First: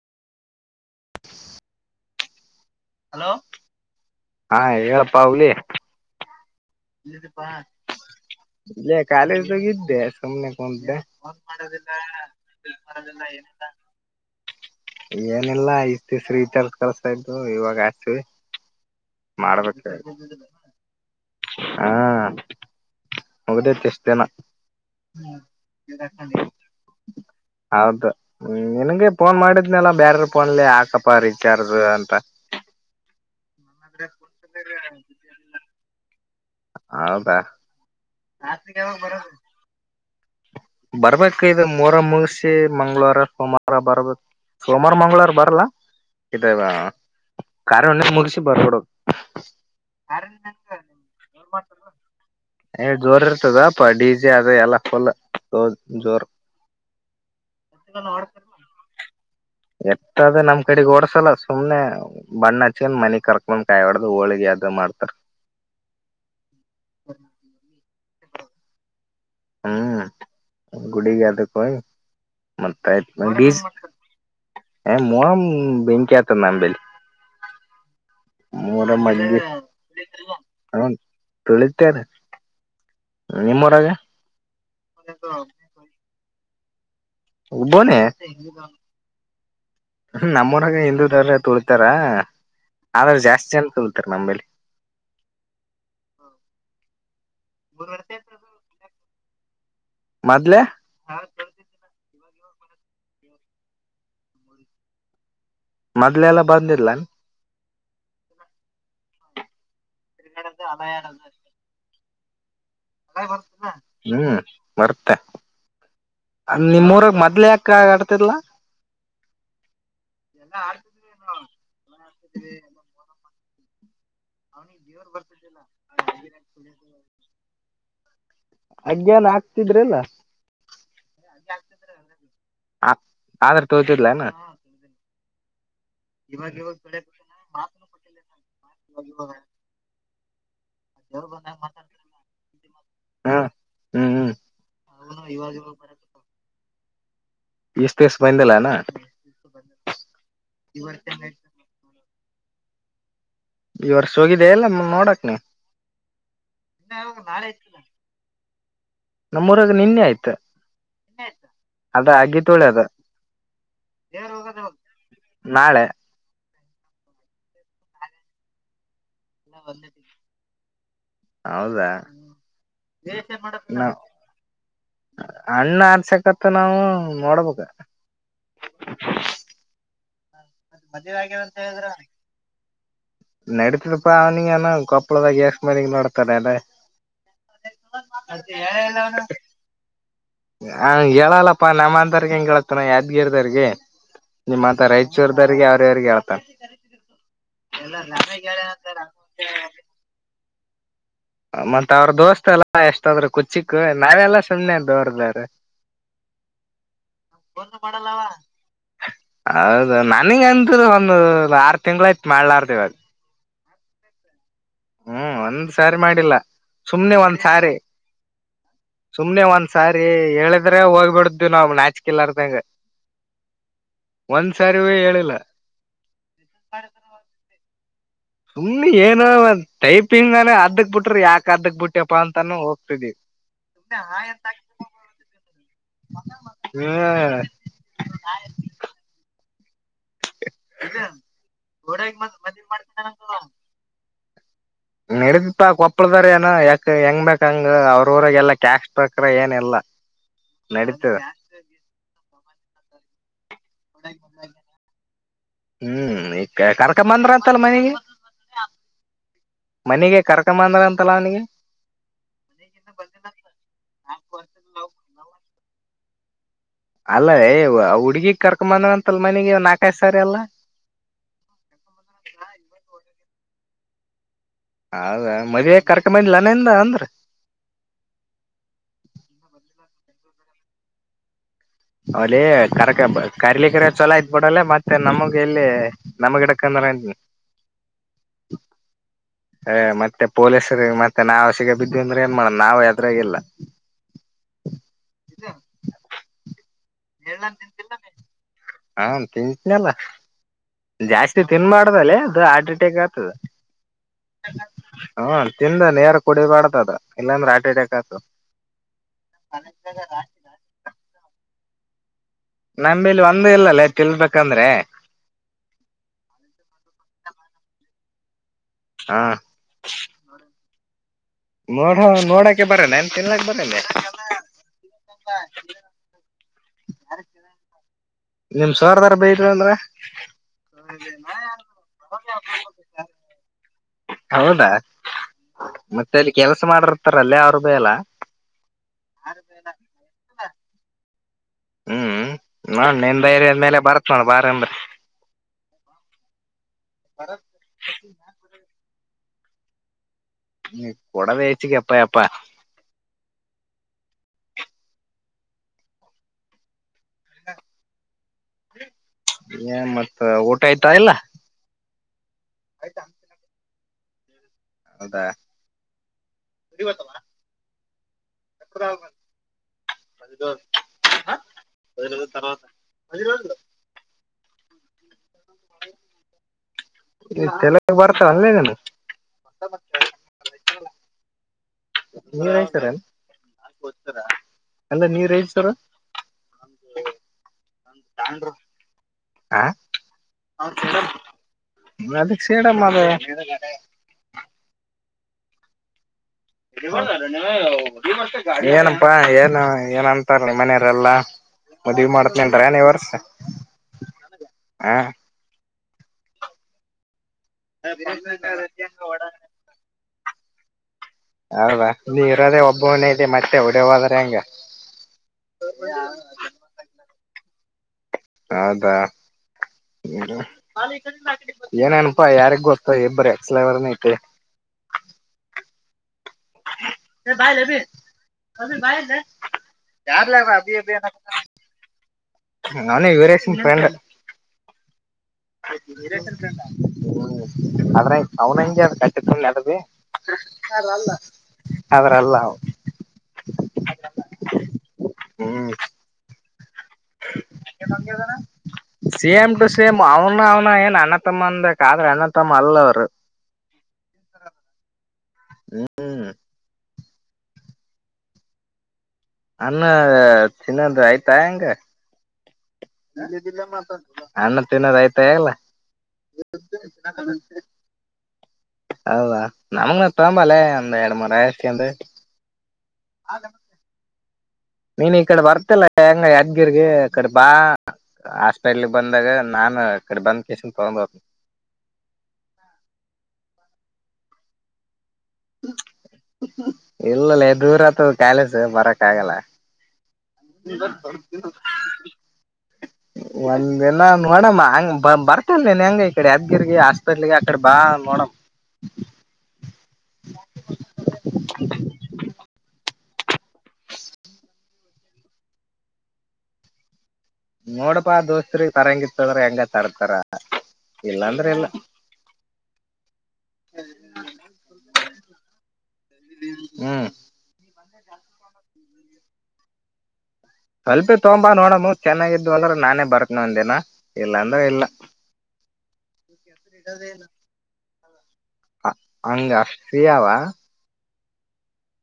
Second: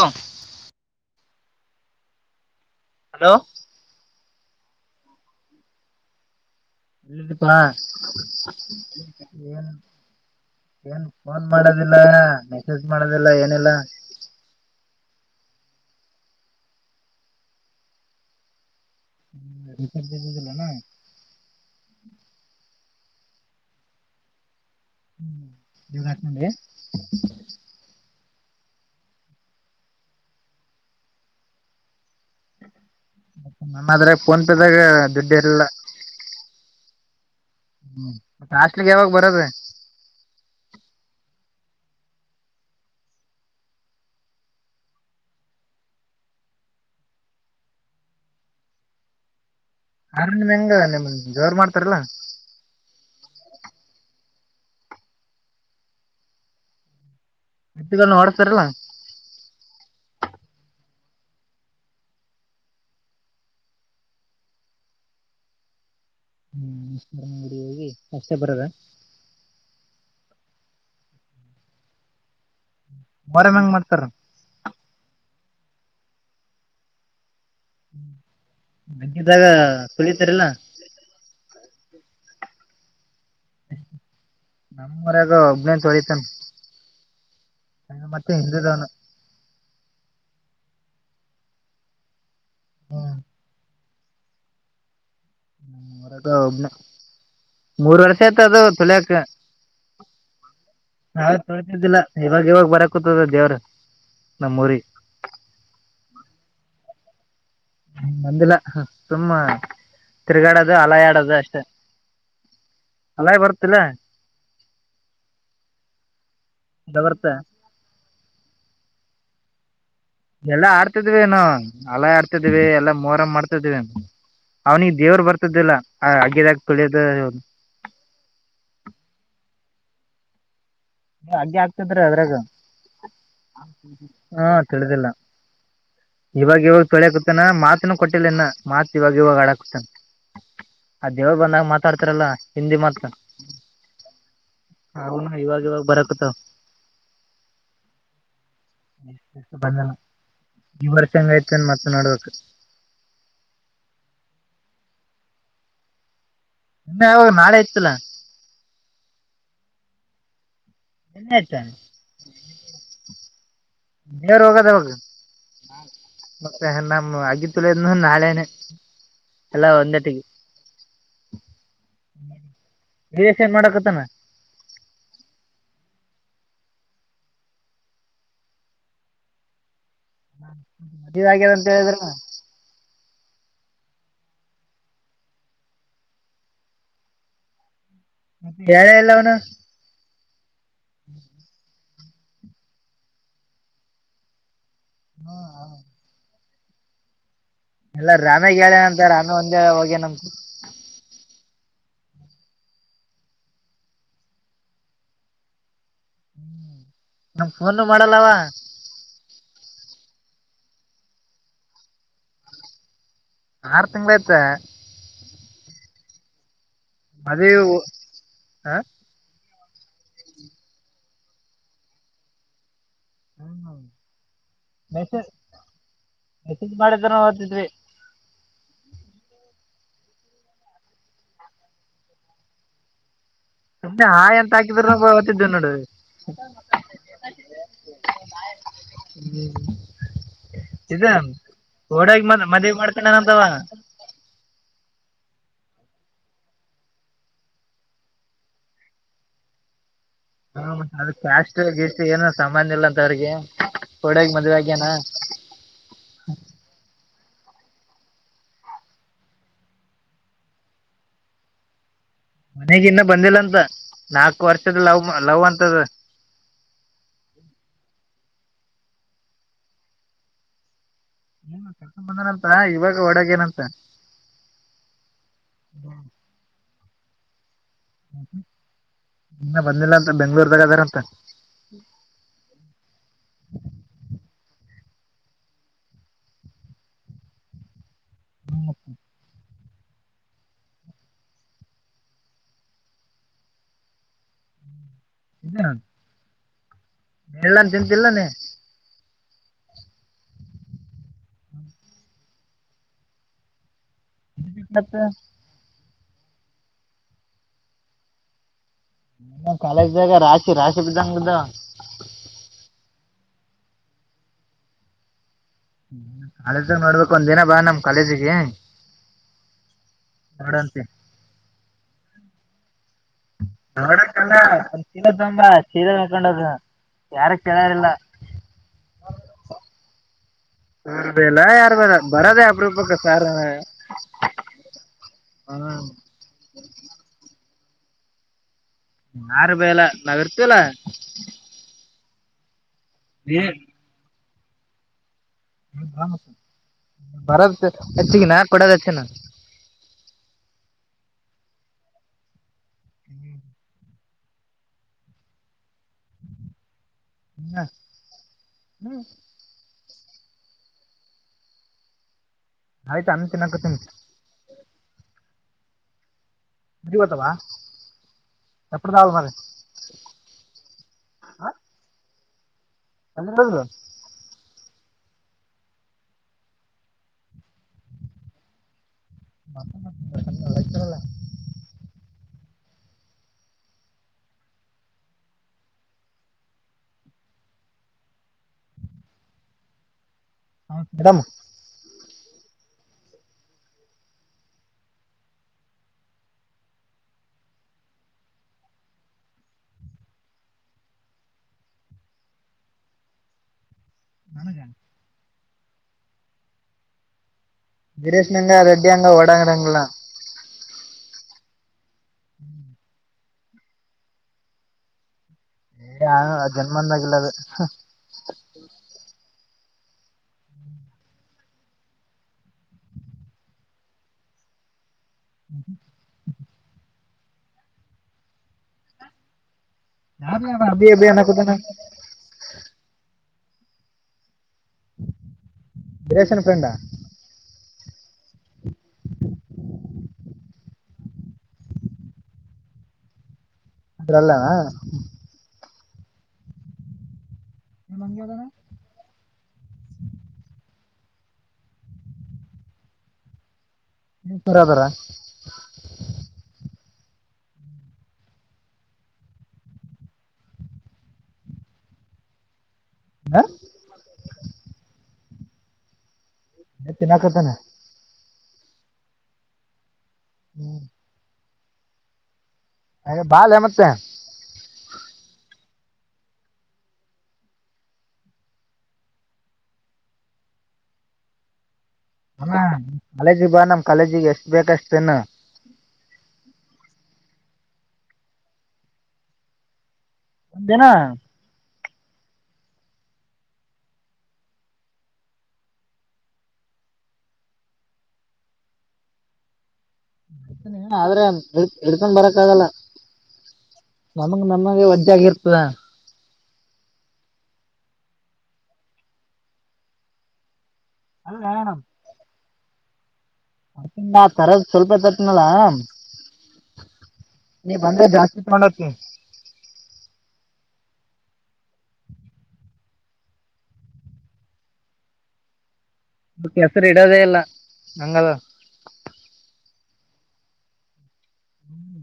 ಹತ್ತ ಹಲೋ ಹಾ ಹೇಳಪ್ಪಾ ಅವಲಿ ಎಿದೀಪ್ಪ ಇಲ್ಲೇ ಕಾಲೇಜ್ದಾಗ ಏನ್ ಇದ್ದೆ ಸುಮ್ನೆ ಕುಂತೆ ಏನ್ ಫೋನ್ ಮಾಡದಿಲ್ಲ ಮೆಸೇಜ್ ಮಾಡದಿಲ್ಲ ಏನಿಲ್ಲ ಇನ್ನೆಲ್ಲಾ ಇ ಶ್ರೀತರ್ ಕಲ್ಸ ಇದ್ು ಇವಾಗ ಹಸ್ವಿ ಮಾಡ್ಬೇಕ ರಿಚಾರ್ಜ್ದಿದ್ದಿಲ್ಲನ ಹಾ ಹೋಗದೇತಿ ಎಷ್ಟ ದೇನ ನೀವ್ ಹಾಕೊಂಡಿ ಹೌದು ಹ್ಮ್ ನನ್ಗೆ ಫೋನ್ ಮಾಡಿದ್ನಲ್ಲ ಬ್ಯಾರ್ರ ಫೋನ್ಲಿ ಹಾಕಪ ರೀಚಾರ್ಜ್ ಅಂತ ನಮ್ಮದ್ರಾಗ ಫೋನ್ ಪೇದಾಗ ದುಡ್ಡು ಇರಲ್ಲ ಹೌದಾ ಹ್ಮ ಮ ಹಾಸ್ಟ್ಲಿಿಗೆ ಯಾವಾಗ ಬರದ್ರೆ ಬರ್ಬೇಕು ಇ ಮೂರ ಮುಗಸಿ ಮಂಗ್ಗಳವಾರ ಸೋಮವಾರ ಬರ್ಬೇಕ ಸೋಮವಾರ ಮಂಗಗಳವಾರ ಬರಲ್ಲ ಇದ ಕಾರ್ಯ ಮುಗಸಿ ಬರ್ಬಿಡೋದು ಆದ್ರ ನಿಮ್ ಹೆಂಗ ನಿಮ್ ಜೋರ್ ಮಾಡ್ತಾರಲ್ಲ ಜೋರ್ ಇರ್ತದ ಅ ತೊ ಜ್ರ್ ಎತ್ತುಗಳನ್ನ ಓಡಸ್ತಾರಲ್ಲ ಎತ್ತದ ನಮ್ ಕಡೆಗೆ ಓಡ ಸಲ ಸುಮ್ನೆ ಬಣ್ಣ ಹಚ್ಚನ್ ಮನಿ ಕರ್ಕಂದ್ ಕಾಯಿ ಹೊಡ್ದ ಹೋಳಿಗೆ ಯಾವ್ದ ಮಾಡ್ತಾರ ಹ್ಮ್ರ ಅಂಗಡಿ ಹೋಗಿ ಅಷ್ಟೇ ಬರೋದ ಹ್ಮ್ ಗುಡಿಗ ತ ಕೈ ಮತ್ತ ಬ ಮೊಹರಂ ಹೆಂಗ್ ಮಾಡ್ತಾರ ಹ್ಮ ಬೆನಿಕಾತಂದ ಅಂಬಲಿ ಮಿದ್ದಾಗ ಕುಳಿತಾರಲ್ಲ ಅತ್ಯದ ನಮ್ಮರಾಗ ಒಬ್ನೇ ತೊಳಿತನ್ ಉಬೋ ನ ನಮ್ಮೂರಗೆ ಹಿಂದೂದಾರ ತುಳತಾರ ಆದ್ರ ಜಾಸ್ತಿ ಅನ್ಕ ನಂಬಲಿಿ ಒನ ಮೂರ್ ವರ್ಷ ಆಯ್ತ ಅದು ತುಲಿಯಕ ಮೊದ್ಲೆ ತೊತಿದ್ದಿಲ್ಲ ಇವಾಗ ಇವಾಗ ಬರ ಕುೂತ್ತದ ದೇವ್ರ ನಮ್ಮ ಊರಿ ಮೊದ್ಲೆ ಎಲ್ಲ ಬಂದಿಲ್ಲ ್ಮ ಮಂದಲ ಸುಮ್ಮ ತಿರ್ಗಾಡೋದು ಹಲಯಾಡದು ಅಷ್ಟೇ ಅಲಾಯ ಬರ್ತಿಲ್ಲ ಹ್ಮ್ ಬರ್ತ್ತ ನಿಮ್ಮೂರಗ್ ಬರ್ತ ಮೊದ್ಲ ಯಾಕ ಆ ಹತ್ತರ್ಲ ಎಲ್ಲಾ ಆಡ್ತಿದ್ವಿನು ಹಲ ಆಡ್ತಿದ್ವಿ ಎಲ್ಲಾ ಮೋರ ಮಾಡ್ತವಿ [inaudible] ಅವ್ನಿಗೆ ದೇವ್ರ ಬರ್ತದಿಲ್ಲ ಆ ಆಗ್ಯದಾಗ ತೊಳಿಯದದು ಅಜ್ಯನ್ ಆಗ್ತಿದ್ರಲ್ಲ ಹಗ್ಗೆ ಆಗ್ತಿದ್ರ ಅದ್ರಾಗ ಆದ್ರ ತೋತಿದ್ಲನ ಹಾ ತಿಳಿದಿಲ್ಲ ಇವಾಗ ಇವಾಗ ಸಳ್ಯಕತಾನ ಮಾತನು ಕೊಟ್ಟಿಲ್ಲ ಇನ್ನ ಮಾತ್ ಇವಾಗ ಇವಾಗ ಹಡಾಕತಾನ ಹ ಅದೇವಾಗ ಬಂದಾಗ ಮಾತಾಡ್ತಾರಲ್ಲ ಹಿಂದಿ ಮಾತವಾಗಾಗ ಹ್ಮ್ ಹ್ಮ್ ಹ್ಮ್ ಈಸ್ಟ್ ದಿವಸ ಬಂದಿಲ್ಲಾನ ಹ್ಮ್ಮ್. ಬಂದ ಈ ವರ್ಷ ಹೆಂಗಐ್ತ ಅನ್ ಮತ್ತೆ ನೋಡ್ಬೇಕು ಈ ವರ್ಷ ಹೋಗಿದೆ ಎಲ್ಲ ನೋಡಕ್ ನೀ ಇನ್ನೆ ಯಾವಾಗ ನಾಳೆ ಇತಲ ನಮ್ಮೂರಾಗ ನಿನ್ನೆ ಆಯ್ತಾ ಅದ ಆಗಿ ತುಳಿಯದು ದೇವ್ರ ಹೋಗದ ಅವಾಗ ನಾಳೆ ಮತ್ತೆ ನಮ ಆಗಿತ್ತುಲ ನಾಳೆನೆ ಎಲ್ಲಾ ಒಂದೇಟಿಗೆ ಹೌದಾ ವೀರೇಶ್ ಏನ್ ಮಾಡಕತ್ತಾನ ಅಣ್ಣ ಆರ್ಸಕತ್ ನಾವು ನೋಡಬೇಕ ಹ ಮದದಗ್ಯದಂತ ಹೇಳಿದ್ರ ನಡತರಪ್ಪಾ ಅವ್ನಿಗೆನ ಕೊಪ್ಪಳದಾಗ ಗ್ಯಾಸ್ ಮಾಲಂಗ ನಡ್ತಾರೆ ಅಲ್ಲ ಮತ್ತೆ ಹೇಳ ಎಲ್ಲ ಅವನು ಹ ಹೇಳಲ್ಲಪ್ಪ ನಮ್ಮಂತ ರ್ ಹೆಂಗಗಳತನ ಯಾದ್ಗೀರದರ್ಗೆ ನಿಮ್ಮತ್ರ ರೈತ್ಚೂರ್ದರಿಗೆಗೆ ಅವ್ರ ಯವ್ರಿಗೆ ಆತ ಎಲ್ಲ ರಾಮೇಗ್ ಹೇಳೇನಂತ ರಾಮೆ ಒಂದೇ ಹೋಗೇನಂತ ಮತ್ತ ಅವ್ರ ದೋಸ್ತ್ ಎಲ್ಲಾ ಎಷ್ಟಾದ್ರರು ಕುಚಿಕ್ಕ ನಾವೆಲ್ಲಾ ಸುಮ್ನೆ ದೋರ್ರ ಹ್ಮ ನಮ್ ಫೋನು ಮಾಡಲ್ಲವಾ ನನಗಂತ ಒಂದು ಆರು ತಿಂಗ್ಗಳಾಯಯತು ಮಾಡ್ಲಾರ್ದವ ಅದ ಆರು ತಿಂಗ್ಗಳ ಆಯ್ತಾ ಹ್ಮ್ ಒಂದ್ ಸಾರಿ ಮಾಡಿಲ್ಲ ಸುಮ್ನೆ ಒಂದ ಮದ್ವಿ ಸಾರೆ ಸುಮ್ನೆ ಒಂದ ಸರಿ ಹೇಳಿದ್ರೆ ಹೋಗ್ಬಿಡ್ದು ನಾವ್ ನಾಚ್ಕಲದಂಗ [inaudible] ಹ ಹ ಮೆಸೆ ಹೇಳಿಲ್ಲ ಮೆಸೇಜ್ ಮಾಡಿದನ ಓದದಿದ್ವಿ ಸುಮ್ನೆ ಏನ ಟೈಪಿಂಗ್ನ ಅರಕ್ ಬಿಟ್ರಿ ಯಾಕ ಅದಕ್ ಬಿಟ್ಟ್ಯಪ್ಪಾ ಅಂತಾನೂ ಹೋಗ್ತಿದವಿ ಮೆ ಹಾ ಎಂತ ಹಾಕಿದ್ರ ಹೊತಿದ್ದೆ ನೋಡ ಹ್ಮ್ ಹ್ಮ್ ಇದ ಓಡಾಗಿ ಮ ಮದ್ವಿ ಮಾಡ್ಕೊಂಡನಂತಾವ ನಡತಿಪ ಕೊಪ್ಪಳದಾರಏನ ಯಾಕ ಹೆಂಗ್ ಬಕ್ಂಗ ಅವ್ರಗೆ ಎಲ್ಲಾ ಕ್ಯಾಶ್ ಬಕ್ರ ಏನ್ಲ್ಲಾ ಹ್ಮ ಅದಾಸ್ಷ್ಟ ಏನ ಸಾಮಾನನ್ ಇಲ್ಲ [inaudible] ರ್ಗೆ ಹ್ಮ್ ಈ ಕರ್ಕ ಬಂದ್ರ ಅಂತಲ್ಲ ಮನೆಗೆ ಮನೆಗೆ ಕರ್ಕಂಬಂದ್ರ ಅಂತಲ್ಲ ಅವನಿಗೆ ಮನೆಗ ಇನ್ನ ಬಂದಿಲ್ಲ ಅಂತ ನಾಲ್ಕು ವರ್ಷದ ಲವ್ ಲವ್ ಅಂತ ತದು ಅಲ್ಲ ರೇ ಹುಡ್ಗಿಗ್ ಕರ್ಕ ಬಂದ ಅಂತಲ್ ಮನೆಗೆ ನಾಲ್ಕಾಯ ಸಾರಿ ಅಲ್ಲ ಏ ಕರ್ಕೊಂಡ ಬಂದನಂತ ಇವಾಗ ಒಡಗೇನಂತ ಹೌದ ಮದ್ ಕರ್ಕ ಬಂದ್ಲ್ಲನಿಂದ ಅಂದ್ರ [inaudible] ಇನ್ನ ಬಂದಿಲ್ಲ ಬೆಂಗ್ಳೂರ್ದಾಗ ಅದಾರಂತ ಅವಲ ಕರಕ ಕರಿಲಿಕ್ಕೆರೆ ಚಲೋ ಕೊೂಡಲ್ಲ ಮತ್ತೆ ನಮಗೆ ಎಲ್ಲಿ ನಮ ಗಿಡಕಂದ್ರಿ ಮತ್ತೆ ಪೊಲೀಸ್ರ ಮತ್ತೆ ನಾವವು ಸಿಗ ಬಿದ್ವಿ ಅಂದ್ರೆ ಏನ್ ಮಾಡಣ ನಾವವು ಯದ್ರಾಗಿಲ್ಲ ಇದೇ ನ [inaudible] ಎಲ್ಲನ್ ತಿಂತಲ್ಲ ನೀ ಹಾ ತಿಂತನಲ್ಲ ಜಾಸ್ತಿ ತಿನ್ ಮಾಡಾದಲ್ಲ ಅದು ಹಾರ್ಟ್ ಅಟ್ಯಾಕ್ ಆಗ್ತದ ಹಾ ಚಿಂದ ನೇರ ಕುಡಿಬಾರ್ದ ಅದ ಇಲ್ಲಾಂದ್ರೆ ಆಟಿಡಕ ಆತು ಕಾಲೇಜ್ದಾಗ ರಾಶಿ ರಾಶಿ ಬಿದ್ದಂಗ್ದ ನಮಿಲ್ಲಿ ಒಂದ ಇಲ್ಲಲ್ಲೇ ತಿಲ್ಬೇಕಂದ್ರೆ ಹ್ಮ ಹಳೆ ನೋಡ್ಬೇಕು ಒಂದ್ ದಿನ ಬಾ ನಮ್ ಕಾಲೇಜಿಗೆ ಹಾ ನೋಡಂತಿ ನೋಡ ನೋಡಕ್ಕೆ ಬರ ನನ್ ನೋಡಲ್ಲದ ಅಂಬ ಚೀರ ಹಕೊಂಡದು ಯಾರ ಕೇಳಾರಿಲ್ಲಲ್ಲ ನಿಮ್ ಸೋರ್ದಾರ್ ಬೈದ್ರು ಅಂದ್ರ ಯಾರ ಬ ಬರದ ಅಪ್ರೂಪಕ್ಕ ಸಾರ ಹೌದಾ ಹ್ಮ ಅಲ್ಲ ಯಾರೂ ಬಾಯಲ ನಾ ವರುತಲ ಹ್ಮ್ ನಾನ್ ನಿನ್ ೈ್ಯಯ ಆದ್ಮೇಲೆ ಬರತ್ ನೋಡ ಬಾರಂಬ್ರ ಗ್ರಾಮಸ ಬರದ ಹೆಚ್ಚಿಗೆ ನಾ ಕೊಡದ ಅಚ್ಚೆನ ಹ್ಮ ಕೊಡ ಬೇಚ ಕೆಪ್ಪ ಯಪ್ಪಾ ಹ್ಮ ಹ್ಮ್ ಏನ್ ಊಟ ಆಯ್ತಾ ಎಲ್ಲ ಆಯ್ತು ಆಮತಿ ನಕು್ ಹೌದಾ ಬರಿ ಬತವಾ ಯಕರ ಬರ ಬರ ತರ್ವತ ಅಲ್ಲ ಇ ತಲ ಬರ್ತಾರ ಅಲ್ಲೇ ನಾನು ಮತ್ತಲ್ಲಲ್ಲ ನೀರತರ ಏ ಅಂದ ನೀ ಸರ ಆ ಹೌ ಕೆಸ ಮೇಡಮ್ ಅದಕ್ಕೆ ಸೇಡ ಮಾಡದ ಏನಪ್ಪಾ ಏನ್ ಏನಂತಾರ ಮನೆಯರೆಲ್ಲಾ ಮದ್ವಿ ಮಾಡತ್ನನ್ರ ನೀ ವರ್ಸ ನಾನು ಜ ಗರೇಶ್ನಂಗ ರೆಡ್ಟ್ಟಿಯ ಅಂಗ ಓಡಾಂಗಡಂಗಲ್ಲಾ ಹೌದಾ ನೀ ಇರದೇ ಒಬ್ಬನೇ ಮತ್ತೆ ಹೊಡ ಹದ್ರೆ ಹೆಂಗ ಜನ್ಮಂದ ಆಗಿಲ್ಲ ಅದ ಹಾ ಹೌದಾ ಹ್ಮ್ ಏನನಪಾ ಯಾರಿಗ್ ಗೊತ್ತ ಇಬ್ಬರಿ ಅಕ್ಸಲವರ್ನ ಐತೆ ಹ್ಮ ರ ಬಾಯ ಅಭಿ ಅಭಿ ಭಾಯ ರ ಯಾರ್ಾರ ಯಾರ ಅಬಿ ಅಭಿ ಅಬಿ ಅಭಿ ಅ ಅನ್ನಕೂತಾನ ನಾನ ಬೇರ ಹಲ್ಲ ನಿರೇಶನ್ ವೀರೇಶನ್ ಫ್ರಂಡ ಫ್ರೆಂಡ ಆದದ್ರ ಅವನಂಗೆ ಅ ಕಚ್ಚ ಅದ ಅದ್ರಲ್ಲ ಅದ್ರಲ್ಲವಾ ಹ್ಮ್ ಸೇಮ್ ಟು ಸೇಮ್ ಅವನ ಅವನ ಏನ್ ಅನ್ನ್ಣತ್ತಮ್ಮ ಅಂದ ಕಾದ್ರೆ ಅನ್ನತ್ತಮ್ಮ ಅಲ್ಲವರು ನೀ ತರತರ ಹ್ಮ್ ಅನ್ನ ಚನ್ನಂದ್ರ ಆಯ್ತಾ ಹಂಗ ಅಣ್ಣ ತಿನ ಆ್ತು ೇಲ್ಲ [inaudible] ತಿನ್ನಕತ್ತಾನ ಹೌದಾ ನಮಂಗ ಇಂಬಾಲೆ ಅಂದ ಎರಡು ಮೂರ ಂತ ಅೆ ಬಾಲ್ ಮತ್ತೆ ನೀನ್ ಈ ಕಡೆ ಬರ್ತಿಲ್ಲ ಹೆಂಗ ಯಾದ್ಗಿರ್ಗ ಅ ಕಡೆ ಬಾ ಹಾಸ್ಪೆಟ್ಲ್ಗ್ ಬಂದಾಗ ನಾನು ಅಡೆ ಬಂದ ಕಸನ್ ತಗೊಂಡ್ ಹೋದನಿ ಹ ಕಾಲೇಜಿ ಬಾ ನಮ್ ಕಾಲೇಜಿಗೆ ಎಷ್ಟ ಬೇಕಷ್ಟನ್ನು ಹ್ಮ ಇಲ್ಲಲ್ಲ ದೂರತ ಕಾಲೇಜ ಬರಕ್ ಆಗಲ್ಲ [inaudible] ಒಂದಿನ ಒಂದ ದಿನ ನೋಡಮ್ಮ ಹಂಗ ಬ ಬರ್ತಲ್ ನನ್ ಹೆಂಗ ಈಕಡೆ ಯದ್ಗಿರ್ಗ ಹಾಸ್ಪೆಟ್ಲ್ಗೆ ಅಕಡೆ ಬಾ ನೋಡಮ ಇ ಏನ ಆದ್ರೆ ಇ ಇಡ್ಕೊಂಡ್ ಬರಕ್ಕ ಆಗಲ್ಲ ನಮಗೆ ನಮಗೆ ವಜ್ಜಾಗಿ ಇರ್ತದ ನೋಡಪಾ ದೋಸ್ತ್ ತರಂಗ ಇತ್ತದ್ರ ಹೆಂಗ ತರ್ತಾರ ಇಲ್ಲಾಂದ್ರೆ ಎಲ್ಲ ಅ ತರದ ಸ್ವಲ್ಪ ತ ಸನ್ನಲಾಮ ಹ್ಮ್ ಬಂದ ಜಾಸ್ತಿ ತಗೊಂಡತ್ ನೀ ಸ್ವಲ್ಪಿ ತೊಂಬ ನೋಡಮ್ಮ ಚೆನ್ನಾಗಿದು ಅಂದ್ರ ನಾನೇ ಬರ್ಕ್ನ ಒಂದ ದಿನ ಇಲ್ಲಾ ಅಂದ್ರ ಇಲ್ಲ ಕೆಸರು ಇಡೋದೆೇ ಇಲ್ಲ ಗಂಗಲ ಹ ಹಂಗ ಫ್ರೀಯಾವ ಹ್ಮ್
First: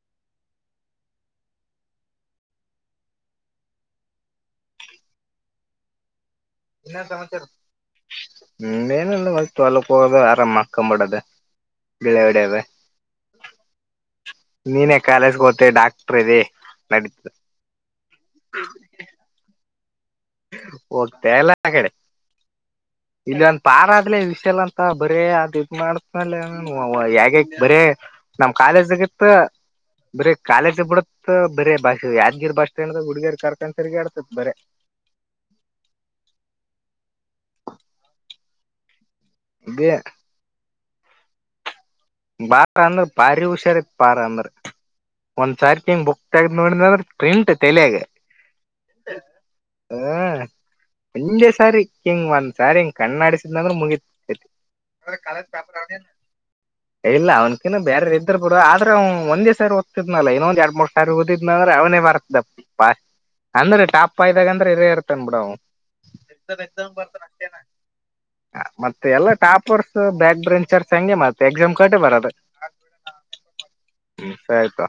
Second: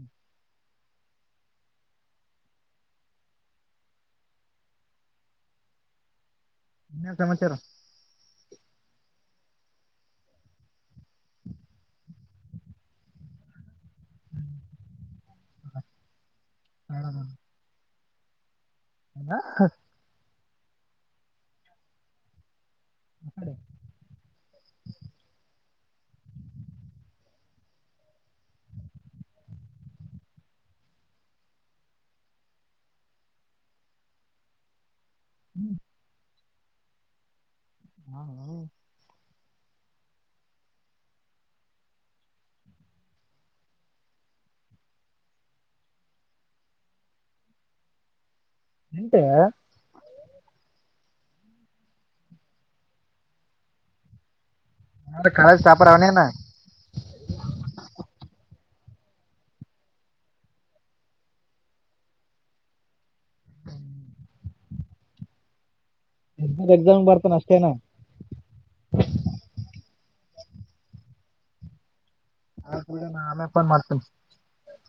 ಇನ್ನ ಇನ್ನೇನ್ ತತ ಸಮಾಚಾರ ಹ್ಮ ಏನಲ್ಲು ಅಲ್ಕ್ಕ ಹೋಗೋದ ಆರಾಮ ಹಕೊಬಿಡದೆ ಬಿಳೆಗಡದ ನೀನೇ ಕಾಲೇಜ್ಗೆ ಹತ್ತೇ ಡಾಕ್ಟ್ರ ಇದೆ ನಡತದೆ ಹ್ಮ ಅಲ್ಲ ಹೋಗ್ತ ಅಲ್ಲಾ ಆ ಕಡೆ ಇಲ್ಲ ಒನ್ ಪಾರ ಆದಲೇ ವಿಷ ಅಂತ ಬರೀ ಅದ ಇದ್ ಮಾಡತ್ನ ಯಗ ಬರ ನಮ್ ಕಾಲೇಜ್ಗತ್ ಬರೀ ಕಾಲೇಜ ಬಿಡತ್ ಬರ ಬಸ್ ಯಾದ್ಗಿರಿ ಬಸ್ ಸ್ಟ್ಯಾಂಡ್ ಹುಡುಗಿರ್ ಕಾರ್ಖಾನಸಗ ಆಡ್ತತ್ ಬರ ಹ್ಮ್ ಹಾ ಹ್ಮ ಬ ಬಾರ ಅಂದ್ರ ಬಾರಿ ಹುಷಾರತ್ ಬಾರ ಅಂದ್ರ ಒಂದ್ಸಾರಿ ತಿಂಗ ಬುಕ್ ತಗ್ದ್ ನೋಡಿದ ಅಂದ್ರ ಪ್ರಿಂಟ್ ತೆಲಯಾಗ ಎಂತವಾ ಹ್ಮ ಮುಂಜೆ ಸಾರಿ ಹಿಂಗ್ ಒಂದ್ಸಾರಿ ಹಿಂಗ್ ಕಣ್ಣಾಡಿಸಿದಂದ್ರೆ ಮುಗತಿ ನ ಕಳ ತಾಪರ ಅವನ ಇಲ್ಲ ಅವ್ನಕಿನು ಬೇರೆ ಇದ್ರರು ಬರು ಆದ್ರೆ ಅವ್ನ್ ಒಂದೇ ಸಾರಿ ದ್ತಿದ್ನಲ್ಲ ಇನ್ನೊಂದ ಎರಡ್ ಮೂರ್ ಸಾವ ಓದಿದ್ನಂದ್ರೆ ಅವನೇ ಬರ್ತದಪ್ಪ ಪಾಸ್ ಅಂದ್ರೆ ಟಾಪ್ ಇದ್ದಾಗಂತ ಂದ್ರೆರೇ ಇರ್ತಾನನ್ ಬಿಡ ಅವವು ಎ್ ಎಸ ಎಕ್ಸಾಮ್ ಬರ್ತಾನ ಬರ್ತ ಅೇ ಅಷ್ಟೇನ ಮತ್ತೆ ಎಲ್ಲ ಟಾಪರ್ಸ್ ಬ್ಯಾಕ್ ಬ್ರ ಚಾರ್್ ಸೆ ಮ ಎಕ್ಸಾಮ್ ಕಟ್ಟೇ ಬರಾರದ ಅ ಕೂಡ ನಾ ಆಮೆ ಫನ್ ಮಾಡ್ತೇನ ಸರಿ ತೊ